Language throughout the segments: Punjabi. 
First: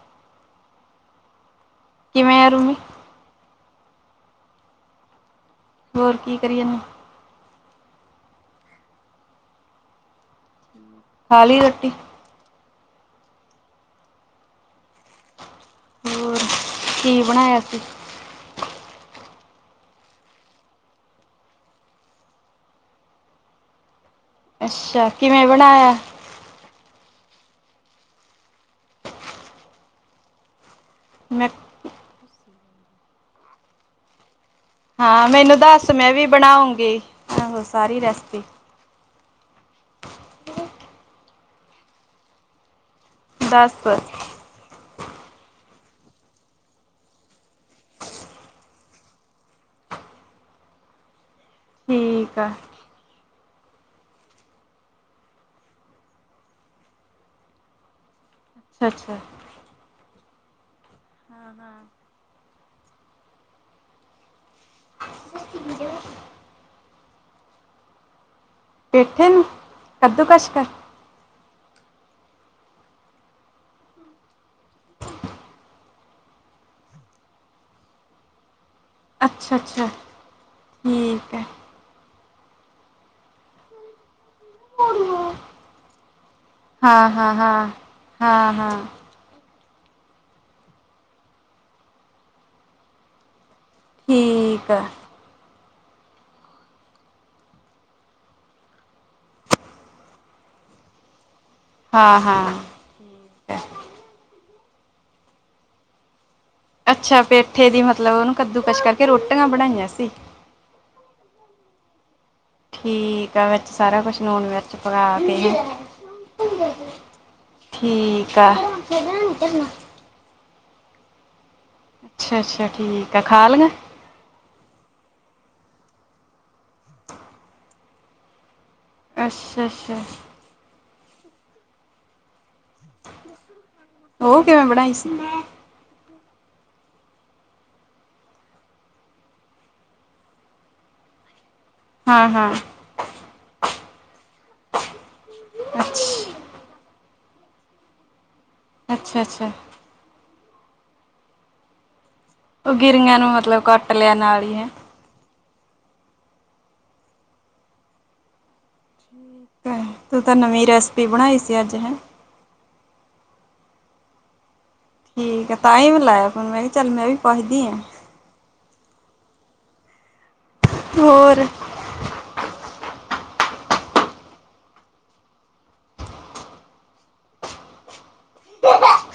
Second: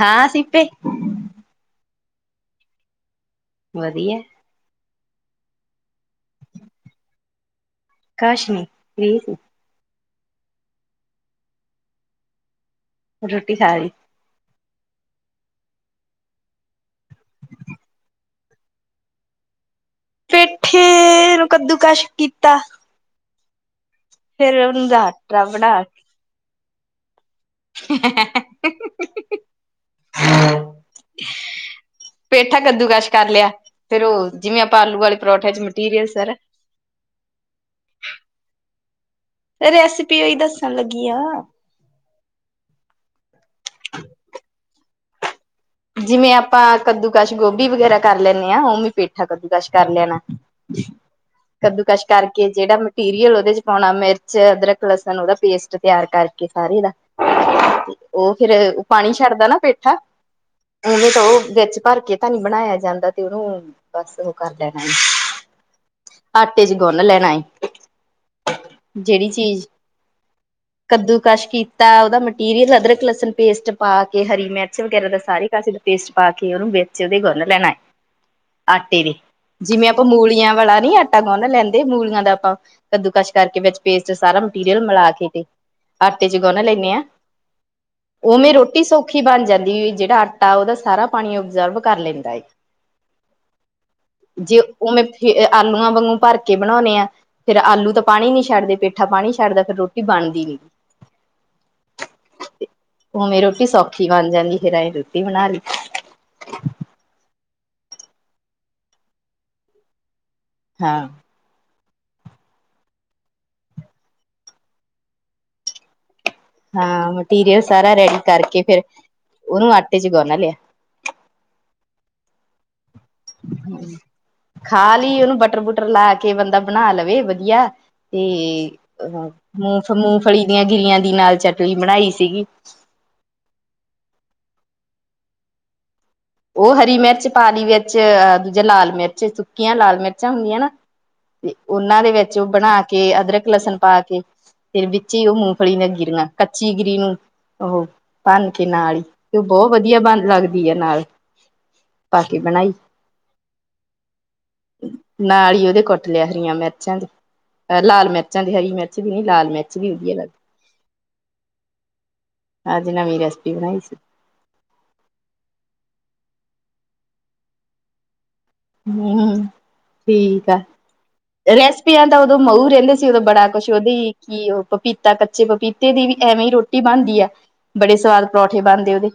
ਹਾਂ ਸੀਤੇ। ਕਿਵੇਂ ਆ ਰੂਮ? ਵਧੀਆ ਏ। ਹੋਰ ਕੀ ਕਰੀ ਯਾਨੇ ਕਾਸ਼ਮੀ ਲੇਡੀ। [inaudible] ਖਾਲੀ ਰੋਟੀ? ਰੋਟੀ ਖਾ ਰਈ। ਹੋਰ ਕੀ ਬਣਾਇਆ ਸੀ? ਪੈਠੇ ਨੂੰ ਕੱਦੂਕਸ਼ ਕੀਤਾ। ਫੇਰ ਉਹਨੂੰ ਅੱਛਾ ਦਾਖ ਟਾ ਕਿਵੇਂ ਬਣਾ ਬਣਾਇਆ ਕੇ। [inaudible] ਮੈਂ ਪੇਠਾ ਕੱਦੂਕਸ਼ ਕਰ ਲਿਆ, ਫੇਰ ਉਹ ਜਿਵੇ ਅ ਹਾਂ ਮੈਨੂੰ ਦੱਸ, ਮੈਂ ਵੀ ਬਣਾਉਂਗੀ, ਆਹੋ ਸਾਰੀ ਰੈਸਪੀ। ਰੈਸਿਪੀ ਔਈ ਦੱਸਣ ਲੱਗੀ ਆ। ਦਾਸ? ਜਿਵੇਂ ਆਪਾਂ ਕੱਦੂ ਕਸ਼ ਗੋਬੀ ਵਗੈਰਾ ਕਰ ਲੈਣੇ ਆ, ਉਵੇਂ ਈ ਪੇਠਾ ਕੱਦੂ ਕਸ਼ ਕਰ ਲੈਣਾ ਏ। ਕੱਦੂ ਕਸ਼ ਠੀਕ ਕਰਕੇ ਆ ਜੇਅੜਾ ਮ ਟੀਰੀਅਲ ਉਹਦੇ ਚ ਪਾਉਣਾ ਮਿਰਚ, ਅਦਰਕ, ਲਸਣ ਉਹਦਾ ਪੇਸਟ ਤਿਆਰ ਕਰਕੇ ਸਾਰੇ ਦਾ ਉਹ ਫਿਰ, ਉਹ ਅੱਛਾ ਪਾਣੀ ਅੱਛਾ ਛੱਡਦਾ ਨਾ ਪੇਠਾ? ਉਵੇ ਤਾਂ ਉਹ ਵਿਚ ਭਰ ਕੇ ਤਾਂ ਨੀ ਬਣਾਇਆ ਜਾਦਾ, ਤੇ ਉਹਨੂੰ ਬਸ ਉਹ ਕਰ ਲੈਣਾ ਏ, ਆਟੇ ਚ ਗੁੰਨ ਲੈਣਾ ਏ। ਪੇਠੇ ਜੇਅੜੀ ਨੂੰ ਚੀਜ਼ ਕੱਦੂਕਸ਼ ਕਰ ਕੱਦੂ ਕਸ਼ ਕੀਤਾ, ਉਹਦਾ ਮਟੀਰੀਅਲ ਅਦਰਕ, ਲਸਣ, ਪੇਸਟ ਪਾ ਕੇ, ਹਰੀ ਮਿਰਚ ਵਗੈਰਾ ਦਾ ਸਾਰੇ ਪੇਸਿਲ ਪੇਸਟ ਪਾ ਕੇ ਉਹਨੂੰ, ਵਿੱਚ ਉਹਦੇ ਗੁਣ ਲੈਣਾ ਏ। ਆਟੇ ਦੇ, ਅੱਛਾ ਅੱਛਾ ਜਿਵੇ ਆਪਾਂ ਮੂਲੀਆਂ ਵਾਲਾ ਨੀ ਆਟਾ ਠੀਕ ਹੈ ਗੁਣ ਲੈਂ ਦੇ ਮੂਲੀਆਂ ਦਾ ਆਪਾਂ, ਕੱਦੂ ਕਸ਼ ਕਰਕੇ ਵਿੱਚ ਪੇਸਟ ਸਾਰਾਂ ਮਟੀਰੀਅਲ ਮਿਲਾ ਕੇ ਤੇ, ਆਟੇ ਚ ਗੁਣ ਲੈਣੇ ਆ। ਹਾਂ ਹਾਂ ਹਾਂ ਉਵੇਂ ਹਾਂ ਹਾਂ ਰੋਟੀ ਸੋ ਖੀ ਬਣ ਜਾਂਦੀ, ਵੀ ਜੇਅੜਾ ਆਟਾ ਉਹਦਾ ਸਾਰਾਂ ਪਾਣੀ ਓਬਜ਼ਰਵ ਕਰ ਲੈਂਦਾਂ ਏ। ਜੇ ਠੀਕ ਆ ਉਹਵੇਂ ਥੇ, ਅਹ ਆਲੂਆਂ ਵਾਂਗੂ ਭਰ ਕੇ ਬਣਾਉਣੇ ਐ ਫੇਰ ਆਲੂ ਤਾਂ ਪਾਣੀ ਨੀ ਛੱਡਦੇ, ਪੇਠਾ ਪਾਣੀ ਛੱਡਦਾ, ਫਿਰ ਰੋਟੀ ਬਣਦੀ ਨਈ। ਹਾਂ ਹਾਂ ਉਵੇਂ ਰੋਟੀ ਸੌਖੀ ਬਣ ਜਾਂਦੀ, ਫੇਰ ਐਂ ਰੋਟੀ ਬਣਾ ਲਈ। ਅੱਛਾ, ਪੇਠੇ ਦੀ ਮਤਲਬ, ਉਹਨੂੰ ਕੱਦੂਕਸ਼ ਕਰਕੇ ਰੋਟੀਆਂ ਬਣਾਈਆਂ ਸੀ। ਹਾਂ। ਹਮ [inaudible] ਠੀਕ ਆ, ਵਿਚ ਸਾਰਾ ਕੁਛ ਲੂਣ ਮਿਰਚ ਪਕਾ ਕੇ। ਹਾਂ, ਮਟੀਰੀਅਲ ਸਾਰਾ ਰੈਡੀ ਠੀਕ ਆ। ਕਰਕੇ ਫੇਰ, ਉਹਨੂੰ ਆਟੇ ਚ ਗੋਣ ਲੇਆ। ਅੱਛਾ-ਅੱਛਾ, ਠੀ ਹੂੰ। ਖਾ ਲਈ ਉਹਨੂੰ ਬਟਰ ਬੁਟਰ ਲਾ ਕੇ, ਬੰਦਾ ਬਣਾ ਲਵੇ ਵਧੀਆ, ਤੇ ਅਹਾ ਮੂਫ ਅੱਛਾ-ਅੱਛਾ ਮੂਫਲੀ ਦੀਆਂ ਗਿਰੀਆਂ ਦੀ ਨਾਲ ਚਟਲੀ ਬਣਾਈ ਸੀਗੀ। ਉਹ ਕਿਵੇਂ ਬਣਾਈ ਸੀ? ਉਹ ਹਰੀ ਮਿਰਚ ਪਾ ਲਈ ਵਿੱਚ, ਅ ਦੂਜਾ ਲਾਲ ਮਿਰਚ, ਸੁੱਕੀਆਂ ਲਾਲ ਮਿਰਚਾਂ ਹੁੰਦੀਆਂ ਨਾ? ਤੇ ਉਹਨਾਂ ਦੇ ਵਿੱਚ ਉਹ ਹਾਂ-ਹਾਂ ਬਣਾ ਕੇ ਅਦਰਕ ਲਸਣ ਪਾ ਕੇ ਫਿਰ ਵਿੱਚ ਹੀ ਉਹ ਮੂੰਗਫਲੀ ਦੀ ਅੱਛ ਗਿਰੀਆਂ ਕੱਚੀ ਗਿਰੀ ਨੂੰ ਉਹ ਬੰਨ ਕੇ ਨਾਲ ਹੀ ਤੇ, ਉਹ ਅੱਛਾ-ਅੱਛਾ ਬਹੁਤ ਵਧੀਆ ਬਣ ਲੱਗਦੀ ਆ ਨਾਲ। ਪਾ ਕੇ ਬਣਾ [unintelligible] ਉਹ ਗਿਰਆਂ ਨੂੰ ਮਤਲਬ ਕੱਟ ਲੈਣ ਵਾਲੀ ਹੈ। ਨਾਲ ਹੀ ਉਹਦੇ ਕੁੱਟ ਲਿਆ ਹਰੀਆਂ ਮਿਰਚਾਂ ਦੇ ਲਾਲ ਮਿਰਚਾਂ ਦੀ ਹਰੀ ਮਿਰਚ। ਵਿੱਚ ਨੀ, ਲਾਲ ਮਿਰਚ ਵੀ ਵਧੀਆ ਤੂੰ ਲਗਦੀ। ਤਾਂ ਨਵੀਂ ਰੈਸਪੀ ਬਣਾਈ ਸੀ ਅੱਜ ਹੈਂ। ਅੱਜ ਨਵੀ ਰੈਸਿਪੀ ਬਣਾਈ ਸੀ ਠੀਕ ਹੈ ਤਾਂ ਹੀ ਮੈ ਲਾਇਆ ਫੋਨ ਮੈਂ ਕਿਹਾ ਚੱਲ ਮੈਂ ਵੀ ਪੁੱਛਦੀ ਹਾਂ। ਹਾਮ, ਠੀਕ ਆ, ਹੋਰ ਰੈਸਪੀਆਂ ਤਾਂ ਉਦੋਂ ਮਊ ਰਹਿੰਦੇ ਸੀ, ਉਦੋਂ ਬੜਾ ਕੁਛ ਉਹਦੇ ਕਿ ਉਹ ਪਪੀਤਾ ਕੱਚੇ ਪਪੀਤੇ ਦੀ ਵੀ ਐਵੇਂ ਹੀ ਰੋਟੀ। ਰੋਟੀ ਬਣਦੀ ਆ ਬੜੇ ਸਵਾਦ ਪਰੌਠੇ ਬਣਦੇ ਉਹਦੇ,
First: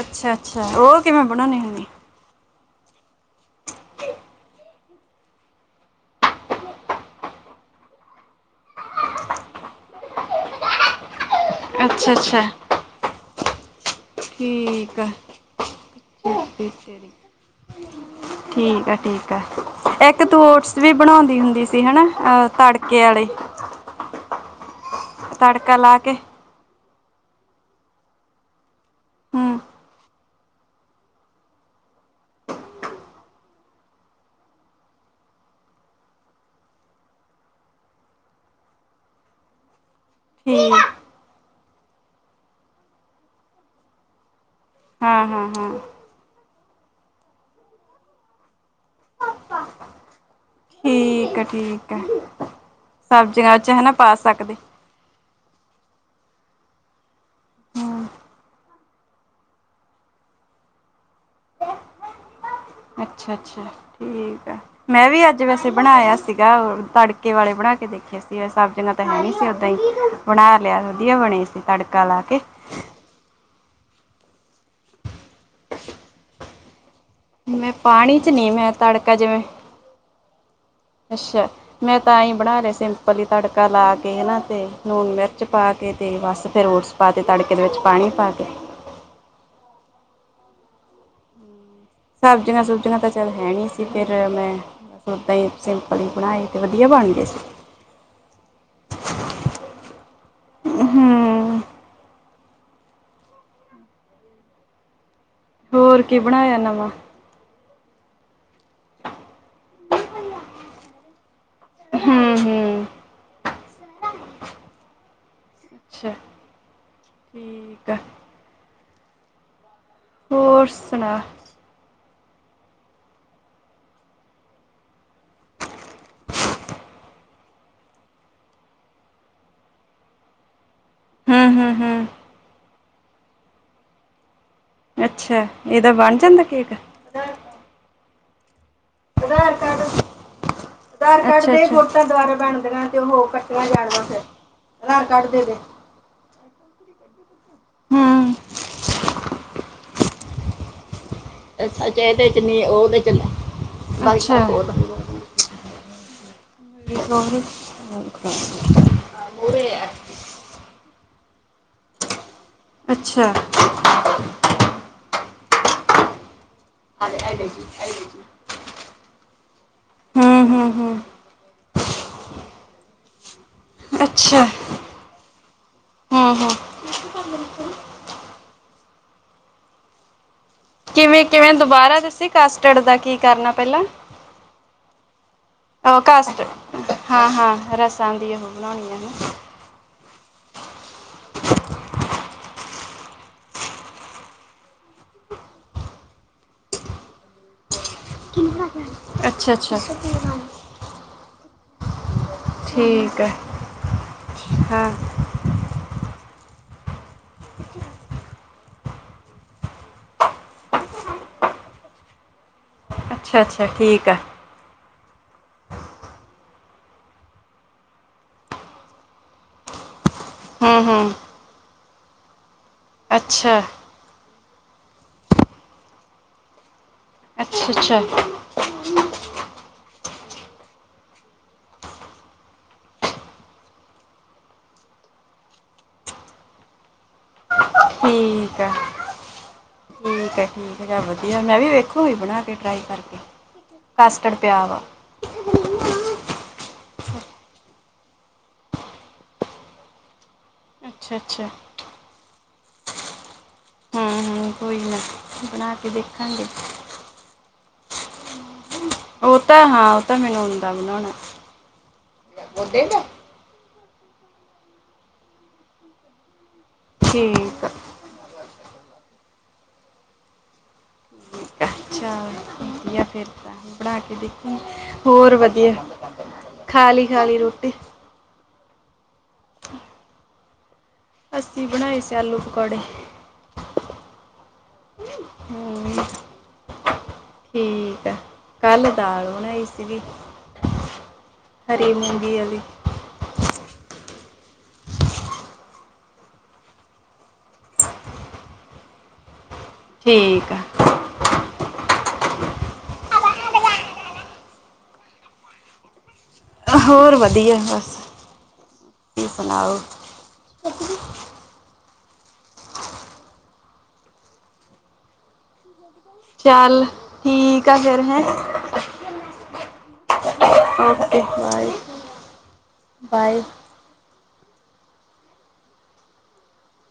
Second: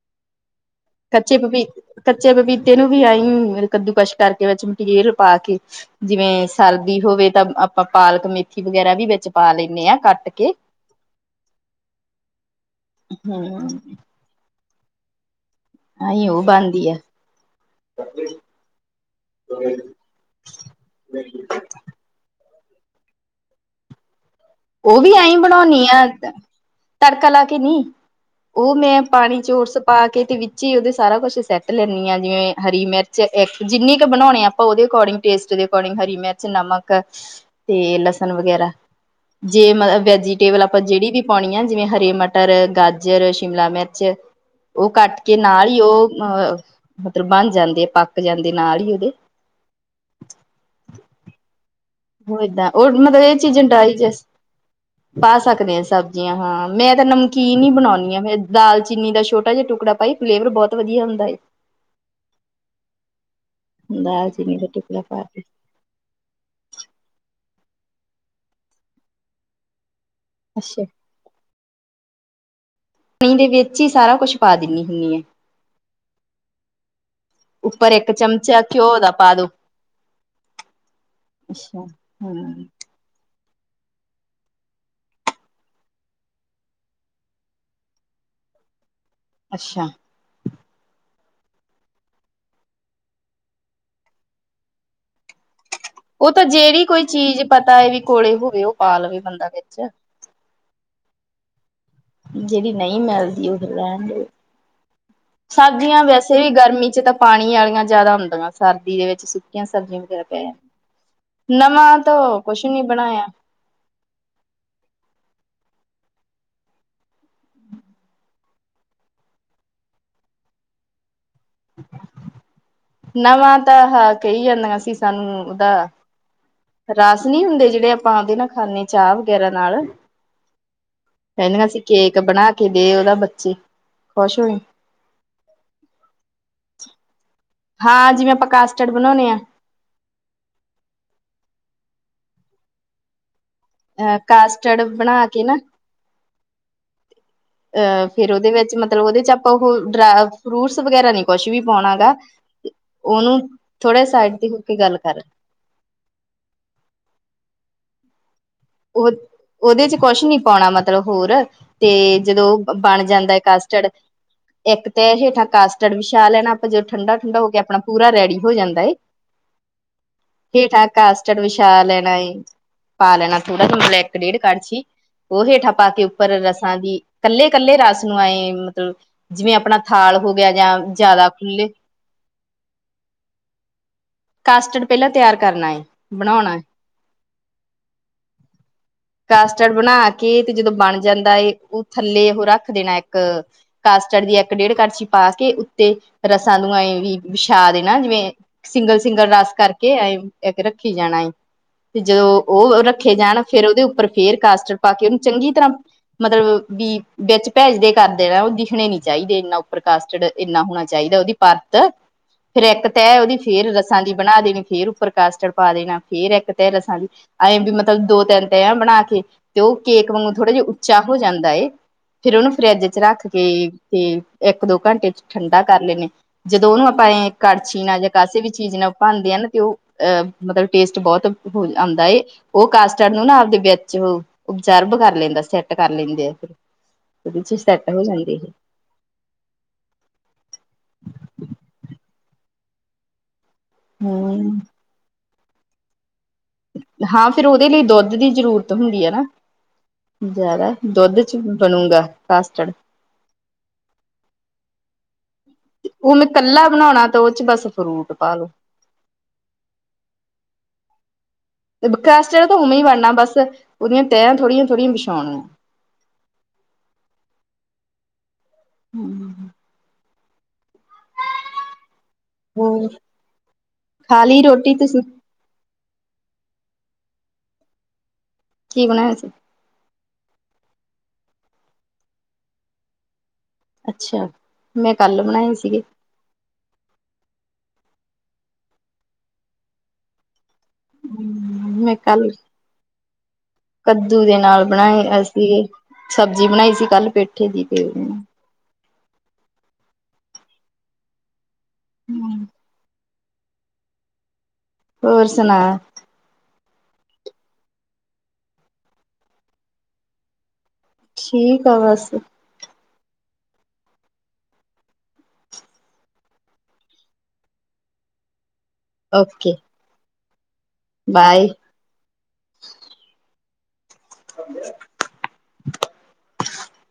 ਅੱਛਾ ਅੱਛਾ, ਹੋਰ ਕੱਚੇ ਪਪੀ, ਕੱਚੇ ਪਪੀਤੇ ਨੂੰ ਵੀ ਆਈ ਕੱਦੂਕਸ਼ ਕਰਕੇ ਵਿੱਚ ਮਟੀਰੀਅਲ ਪਾ ਕੇ। ਜਿਵੇਂ ਸਰਦੀ ਹੋਵੇ ਤਾਂ ਆਪਾਂ ਪਾਲਕ, ਮੇਥੀ ਵਗੈਰਾ ਵੀ ਵਿੱਚ ਪਾ ਲੈਂਦੇ ਹਾਂ ਕੱਟ ਕੇ। ਅੱਛਾ-ਅੱਛਾ। ਹਮ। ਠੀਕ ਆ, ਨਾ ਈ ਉਹ ਬਣਦੀ ਆ। ਠੀਕ ਆ ਠੀਕ ਆ ਇੱਕ ਤੂ ਓਟਸ ਵੀ ਬਣਾਉਂਦੀ ਹੁੰਦੀ ਸੀ ਤੇ ਹਨਾ ਅਹ ਤੜਕੇ ਵਾਲੇ ਉਹ ਵੀ ਐਈ ਤੜਕਾ ਬਣਾਉਣੀ ਲਾ ਆ, ਕੇ ਤੜਕਾ ਲਾ ਕੇ ਨਹੀਂ। ਉਹ ਮੈਂ ਪਾਣੀਚ ਹੂੰ ਓਟਸ ਪਾ ਕੇ ਤੇ ਵਿੱਚ ਹੀ ਉਹਦੇ ਸਾਰਾ ਕੁਛ ਸੈੱਟ ਲੈਂਦੀ ਹਾਂ ਜਿਵੇਂ ਹਰੀ ਮਿਰਚ, ਜਿੰਨੀ ਕੁ ਬਣਾਉਣੀ ਆ ਆਪਾਂ ਉਹਦੇ ਅਕੋਰਡਿੰਗ ਟੇਸਟ ਦੇ ਅਕੋਰਡਿੰਗ ਹਰੀ ਮਿਰਚ, ਨਮਕ ਤੇ ਲਸਣ ਵਗੈਰਾ, ਜੇ ਵੈਜੀਟੇਬਲ ਠੀਕ ਆਪਾਂ ਜਿਹੜੀ ਵੀ। ਪਾਉਣੀ ਆ, ਜਿਵੇਂ ਹਰੀ ਮਟਰ, ਗਾਜਰ, ਸ਼ਿਮਲਾ ਮਿਰਚ। ਉਹ ਕੱਟ ਹਾਂ ਕੇ ਹਾਂ ਨਾਲ ਹਾਂ ਹੀ ਉਹ ਅ ਮਤਲਬ ਬਣ ਜਾਂਦੇ ਪੱਕ ਜਾਂਦੇ ਨਾਲ ਹੀ ਉਹਦੇ। ਠੀਕ ਆ ਠੀਕ। ਆ ਹੋ ਏਦਾਂ ਉਹ ਮਤਲਬ ਇਹ ਸਬਜ਼ੀਆਂ ਚੀਜ਼ ਚ ਹਨਾ ਪਾ ਡਾਈਜੇਸਟ। ਸਕਦੇ ਪਾ ਸਕਦੇ ਹਾਂ ਸਬਜ਼ੀਆਂ ਹਾਂ, ਮੈਂ ਤਾਂ ਨਮਕੀਨ ਹੀ ਹੂੰ ਬਣਾਉਂਦੀ ਹਾਂ ਦਾਲਚੀਨੀ ਦਾ ਛੋਟਾ ਜਿਹਾ ਟੁਕੜਾ ਪਾਈ। ਫਲੇਵਰ ਬਹੁਤ ਵਧੀਆ ਹੁੰਦਾ ਏ ਅੱਛਾ- ਅੱਛਾ ਦਾਲ ਠੀਕ ਆ, ਚੀਨੀ ਦਾ ਟੁਕੜਾ ਮੈਂ ਪਾ ਵੀ ਕੇ ਅੱਜ ਵੈਸੇ। ਬਣਾਇਆ ਸਿਗਾ ਤੜਕੇ ਵਾਲੇ ਬਣਾ ਕੇ ਦੇਖੇ ਸੀ, ਸਬਜੀਆ ਤਾਂ ਹੈ ਨਹੀਂ ਸੀ ਓਦਾਂ ਹੀ। ਬਣਾ ਲਿਆ ਅੱਛਾ ਵਧੀਆ ਬਣੇ ਸੀ ਤੜਕਾ ਲਾ ਕੇ। ਪਾਣੀ ਦੇ ਵਿੱਚ ਹੀ ਸਾਰਾ ਕੁਛ ਪਾ ਦਿੰਦੀ ਹੁੰਦੀ ਹੈ। ਮੈਂ ਉੱਪਰ ਇੱਕ ਪਾਣੀ ਚ ਨਹੀ, ਚਮਚਾ ਮੈਂ ਘਿਓ ਦਾ ਤੜਕਾ ਪਾ ਜਿਵੇਂ। ਦੋ ਅੱਛਾ- ਮੈਂ ਤਾਂ ਹੀ ਬਣਾ ਰਿਹਾ ਸ। ਉਪਰਲੀ ਤੜਕਾ ਲਾ ਕੇ ਹਨਾ ਤੇ ਲੂਣ ਮਿਰਚ ਪਾ ਕੇ ਤੇ ਬਸ ਫੇਿਰ ਓਟਸ ਪਾ ਦੇਈਏ। ਤੇ ਤੜਕੇ ਦੇ ਵਿੱਚ ਪਾਣੀ ਪਾ ਕੇ। ਅੱਛਾ, ਸਬਜ਼ੀਆਂ ਸੁਬਜ਼ੀਆਂ ਤਾਂ ਚੱਲ ਹੈ ਨਹੀ ਸੀ, ਫਿਰ ਮੈਂ। ਓਦਾ ਹੀ ਸਿੰਪਲ ਹੀ ਬਣਾਏ ਤੇ ਵਧੀਆ ਬਣ ਗਏ ਸੀ। ਤਏ ਵੀ ਕੋਲੇ ਹੋਵੇ ਉਹ ਪਾ ਲਵੇ ਬੰਦਾ ਵਿੱਚ। ਹੂੰ ਜਿਹੜੀ ਨਹੀਂ ਮਿਲਦੀ ਉਹ ਫਿਰ ਰਹਿਣ, ਦੇ ਹੋਰ ਸਬਜ਼ੀਆਂ ਕੀ ਵੈਸੇ ਵੀ ਬਣਾਇਆ ਨਵਾਂ ਗਰਮੀ ਚ ਤਾਂ ਪਾਣੀ ਵਾਲੀਆਂ ਜ਼ਿਆਦਾ ਹੁੰਦੀਆਂ। ਸਰਦੀ ਦੇ ਵਿੱਚ ਸੁੱਕੀਆਂ ਸਬਜ਼ੀਆਂ ਵਗੈਰਾ ਪੈ ਜਾਂਦੀਆਂ ਨਵਾਂ ਹੂੰ ਤੋਂ ਕੁਛ ਹੂੰ ਨੀ ਬਣਾਇਆ [inaudible] ਅੱਛਾ ਠੀਕ ਆ [unintelligible] ਹੋਰ ਸੁਣਾ। ਨਵਾਂ ਤਾਂ ਹਾਂ ਕਹੀ ਜਾਂਦਾ ਸੀ ਸਾਨੂੰ ਉਹਦਾ ਰਸ ਨਹੀਂ ਹੁੰਦੇ ਜਿਹੜੇ ਆਪਾਂ ਉਂਦੇ ਨਾ ਖਾਂਦੇ ਚਾਹ ਵਗੈਰਾਨਾਲ ਹੂੰ ਕਹਿੰਦੇ ਹੂੰ ਅਸੀਂ ਹੂੰ ਕੇਕ ਬਣਾ ਕੇ ਗਏ ਉਹਦੇ ਬੱਚੇ ਖੁਸ਼ ਹੋਏ ਅੱਛਾ ਇਹਦਾ ਬਣ ਜਾਂਦਾ ਕੇਕ ਆਧਾਰ ਹਾਂ ਜਿਵੇਂ ਆਪਾਂ ਕਾਸਟਡ ਬਣਾਉਣੇ ਆ ਆਧਾਰ- ਕਾਰਡ ਆਧਾਰ- ਕਾਰਡ ਤੇ ਫੋਟੋ, ਦੁਬਾਰਾ ਬਣ ਦੇਆਂ ਤੇ ਉਹ ਹੋ ਮੈਂ ਜਾ ਲਵਾਂ ਅ ਫਿਰ, ਕਾਸਟਰਡ ਆਧਾਰ ਬਣਾ ਕਾਰਡ ਕੇ ਦੇ- ਨਾ ਦੇ ਅਹ ਫੇਰ, ਹੂੰ ਉਹਦੇ ਵਿੱਚ ਮਤਲਬ ਉਹਦੇ ਚ, ਆਪਾਂ ਉਹ ਫਰੂਟਸ ਵਗੈਰਾ ਨ ਕੁਛ ਵੀ ਅੱਛਾ ਪਾਉਣਾ ਚ ਗਾ, ਇਹਦੇ ਚ ਨਹੀਂ ਉਹਦੇ ਚ ਉਹਨੂੰ ਥੋੜੇ ਸਾਈਡ, ਬਾਈਕਾਂ ਤੇ ਹੋ ਕੋਲ ਕੇ ਗੱਲ ਕਰ। [inaudible] ਹਾਂ। [inaudible] ਉਹ ਉਹਦੇ ਚ, ਕੁਛ ਨੀ ਪਾਉਣਾ ਮਤਲਬ ਹੋਰ ਤੇ ਜਦੋਂ ਬਣ ਅੱਛਾ ਜਾਂਦਾ ਕ, ਇੱਕ ਤੇ ਹੇਠਾਂ, ਕਾਸਟਡ ਵੀਛਾ ਲੈਣਾ ਜਦੋਂ, ਆਲੇ ਠੰਡਾ- ਠੰਡਾ ਐਡੇ ਹੋ ਕੇ ਜੀ ਆਪਣਾ ਐਡੇ ਪੂਰਾ ਜੀ ਰੈਡੀ ਹੋ ਜਾਂਦਾ ਏ, ਹੂੰ ਹੂੰ ਹੇਠਾ ਹੂੰ ਕਸਟਡ ਵਿਛਾ ਲੈਣਾ ਏ, ਪਾ ਲੈਣਾ ਥੋੜਾ ਜ ਮਤਲਬ ਇੱਕ ਡੇਢ ਅੱਛਾ ਕੜਛੀ। ਉਹ ਹੇਠਾਂ ਪਾ ਕੇ, ਉੱਪਰ ਹੂੰ ਹੂੰ ਰਸਾਂ ਦੀ ਇਕੱਲੇ -ਇਕੱਲੇ ਰਸ ਨੂੰ ਆਏ ਮਤਲਬ ਜਿਵੇਂ, ਆਪਣਾ ਥਾਲ ਹੋ ਗਿਆ ਜਾਂ ਕਿਵੇਂ ਜ਼ਿਆਦਾ -ਕਿਵੇਂ ਖੁੱਲੇ ਦੁਬਾਰਾ ਦੱਸੀ ਕਾਸਟਡ ਦਾ ਕੀ- ਕਰਨਾ ਪਹਿਲਾਂ ਕਾਸਟਡ ਪਹਿਲਾਂ, ਤਿਆਰ ਕਰਨਾ, ਉਹ ਕਸਟ ਬਣਾਉਣਾ। ਹਾਂ- ਹਾਂ ਰਸਾਂ ਦੀ ਉਹ ਬਣਾਉਣੀ ਨੇ, ਕਸਟਰਡ ਬਣਾ ਕੇ, ਤੇ ਜਦੋਂ ਬਣ ਜਾਂਦਾ ਹੈ, ਉਹ ਥੱਲੇ, ਉਹ ਰੱਖ ਦੇਣਾ ਇੱਕ। ਕਾਸਟਡ ਦੀ ਇੱਕ ਡੇਢ ਕਰਛੀ ਪਾ, ਕੇ ਉੱਤੇ ਰਸਾਂ ਦੂਆਂਏ ਵੀ ਵਿਛਾ ਦੇਣਾ ਜਿਵੇਂ, ਨਾ ਸਿੰਗਲ- ਸਿੰਗਲ ਰਸ ਅੱਛਾ ਅੱਛਾ ਕਰਕੇ ਰੱਖੀ ਜਾਣਾ ਏ। ਤੇ ਜਦੋਂ, ਉਹ ਰੱਖ ਰੱਖੇ ਠੀਕ ਹੈ ਜਾਣ, ਫਿਰ ਉਹਦੇ ਉੱਪਰ ਫੇਰ, ਕਾਸਟਰ ਹਾਂ ਪਾ ਕੇ ਉਹਨੂੰ ਚੰਗੀ ਤਰ੍ਹਾਂ ਮਤਲਬ ਵੀ ਵਿੱਚ ਭੇਜਦੇ ਕਰਦੇ ਨੇ, ਉਹ ਦਿਖਣੇ ਨਈ। ਚਾਹੀਦੇ ਇੰਨਾ ਉੱਪਰ, ਕਸਟਰਡ ਇੰਨਾ ਹੋਣਾ ਚਾਹੀਦਾ ਉਹਦੀ ਪਰਤ, ਫਿਰ ਇੱਕ ਤਹਿ, ਉਹਦੀ ਅੱਛਾ ਅੱਛਾ ਫੇਰ ਰਸਾਂ ਠੀਕ ਦੀ ਹੈ ਬਣਾ ਦੇਣੀ ਫੇਰ, ਉੱਪਰ ਕਾਸਟੜ ਪਾ ਦੇਣਾ ਫੇਰ ਇੱਕ ਤਹਿ ਰਸਾਂ ਦੀ, ਐਏਂ ਵੀ ਮਲਬ ਮਤਲਬ ਦੋ ਤਿੰਨ ਤ ਬਣਾ ਕੇ, ਤੇ ਉਹ ਕੇਕ ਵਾਂਗੂ ਥੋੜ੍ਹਾ ਜਿਹਾ ਹੂੰ ਉੱਚਾ ਹੂੰ ਹੋ, ਜਾਂਦਾ ਏ, ਫੇਰ ਉਹਨੂੰ, ਫਰਿੱਜ ਚ ਰੱਖ ਅੱਛਾ ਕੇ ਤੇ, ਇੱਕ ਦੋ ਘੰਟੇ ਚ ਠੰਡਾ ਕਰ ਲੈਣੇ ਆ। ਜਦੋ, ਉਹਨੂੰ ਆਪਾਂ ਐ ਅੱਛਾ ਕੜਛੀ ਨਾਲ ਅੱਛਾ ਜਾਂ ਕਾਸੇ ਵਿੱਚ ਚੀਜ਼ ਨਾਲ ਭਾਂਂਦੀਆ ਨੇ, ਤੇ ਉਹ ਅਹ ਮਤਲਬ ਟੇਸਟ ਬਹੁਤ ਆਉਂਦਾ। ਏ ਉਹ ਕਾਸਟਡ ਨੂੰ ਨਾ, ਆਪਦੇ ਵਿੱਚ ਓਬਜਰਬ ਕਰ ਲੈਂਦਾ, ਸੈੱਟ ਕਰ ਲੈਂਦੇ ਆ ਫ ਦੂਜੀ ਸਾਇਡ, ਠੀਕ ਆ ਠੀਕ ਹੈ, ਠੀਕ ਹੈ ਵਧੀਆ ਮੈਂ ਵੀ, ਵੇਖੋਗੀ ਬਣਾ ਕੇ ਟਰਾਈ ਕਰਕੇ ਕਾਸਟਡ ਹਮ ਪਿਆ ਵਾ, ਹਾਂ ਫਿਰ, ਉਹਦੇ ਲਈ ਦੁੱਧ ਦੀ ਜ਼ਰੂਰਤ ਹੁੰਦੀ ਹੈ, ਨਾ ਜ਼ਿਆਦਾ? ਅੱਛਾ ਦੁੱਧ ਚ, ਅੱਛਾ ਬਣੂਗਾ ਕਾਸਟਡ? ਹਮ -ਹਮ ਕੋਈ ਨਾ, ਬਣਾ ਕੇ ਉਹ ਮੈਂ ਦੇਖਾਂਗੇ। ਕੱਲਾ ਬਣਾਉਣਾ ਤੇ ਉਹ ਚ, ਬਸ ਫਰੂਟ ਪਾ ਲੋੋ ਉਹ ਤਾਂ ਹੈ ਉਹ ਤਾਂ ਮੈਨੂੰ, ਆਉਂਦਾ ਬਣਾਉਣਾ। ਤੇ ਬਕਸਟਾ ਤਾਂ ਹੁਣੀ ਠੀਕ ਆ ਬਣਨਾ, ਬਸ ਉਹਦੀਆਂ ਤਹਿਆਂ ਥੋੜੀਆਂ -ਥੋੜੀਆਂ ਵਿਛਾਉਣੀਆਂ। ਠੀਕ ਆ। ਹੋਰ ਜਾ, ਫਿਰ ਤਾਂ ਬਣਾ ਕੇ ਖਾ ਲਈ ਦੇਖਾ ਮੈ, ਰੋਟੀ ਤੁਸੀਂ ਹੋਰ ਵਧੀਆ। ਖਾ ਲਈ, ਖਾ ਲਈ, ਰੋਟੀ। ਕਿ ਬਣਾਇਆ ਸੀ। ਅਸੀਂ ਬਣਾਏ ਸੀ, ਆਲੂ ਪਕੌੜੇ। ਅੱਛਾ, ਮੈਂ ਕੱਲ ਬਣਾਏ ਸੀਗੇ। ਹੂੰ ਠੀਕ ਆ, ਕੱਲ ਦਾਲ ਬਣਾਈ ਸੀਗੀ। ਹਮ ਹਰੀ ਮੈਂ ਕੱਲ, ਮੂੰਗੀ ਵਾਲੀ। ਕੱਦੂ ਦੇ ਨਾਲ, ਬਣਾਏ ਅਸੀਂ ਸਬਜ਼ੀ ਬਣਾਈ ਸੀ। ਕੱਲ ਪੇਠੇ ਦੀ ਤੇ ਉਹਦੀ ਠੀਕ ਆ। ਹੂੰ। ਹੋਰ ਸੁਣਾ? ਹੋਰ ਵਧੀਆ, ਬਸ ਤੁਸੀਂ ਸੁਣਾਓ? ਠੀਕ ਆ ਬਸ। ਚੱਲ ਠੀਕ ਆ ਫੇਰ ਹੈਂ। ਓਕੇ। Okay, bye- bye [unintelligible]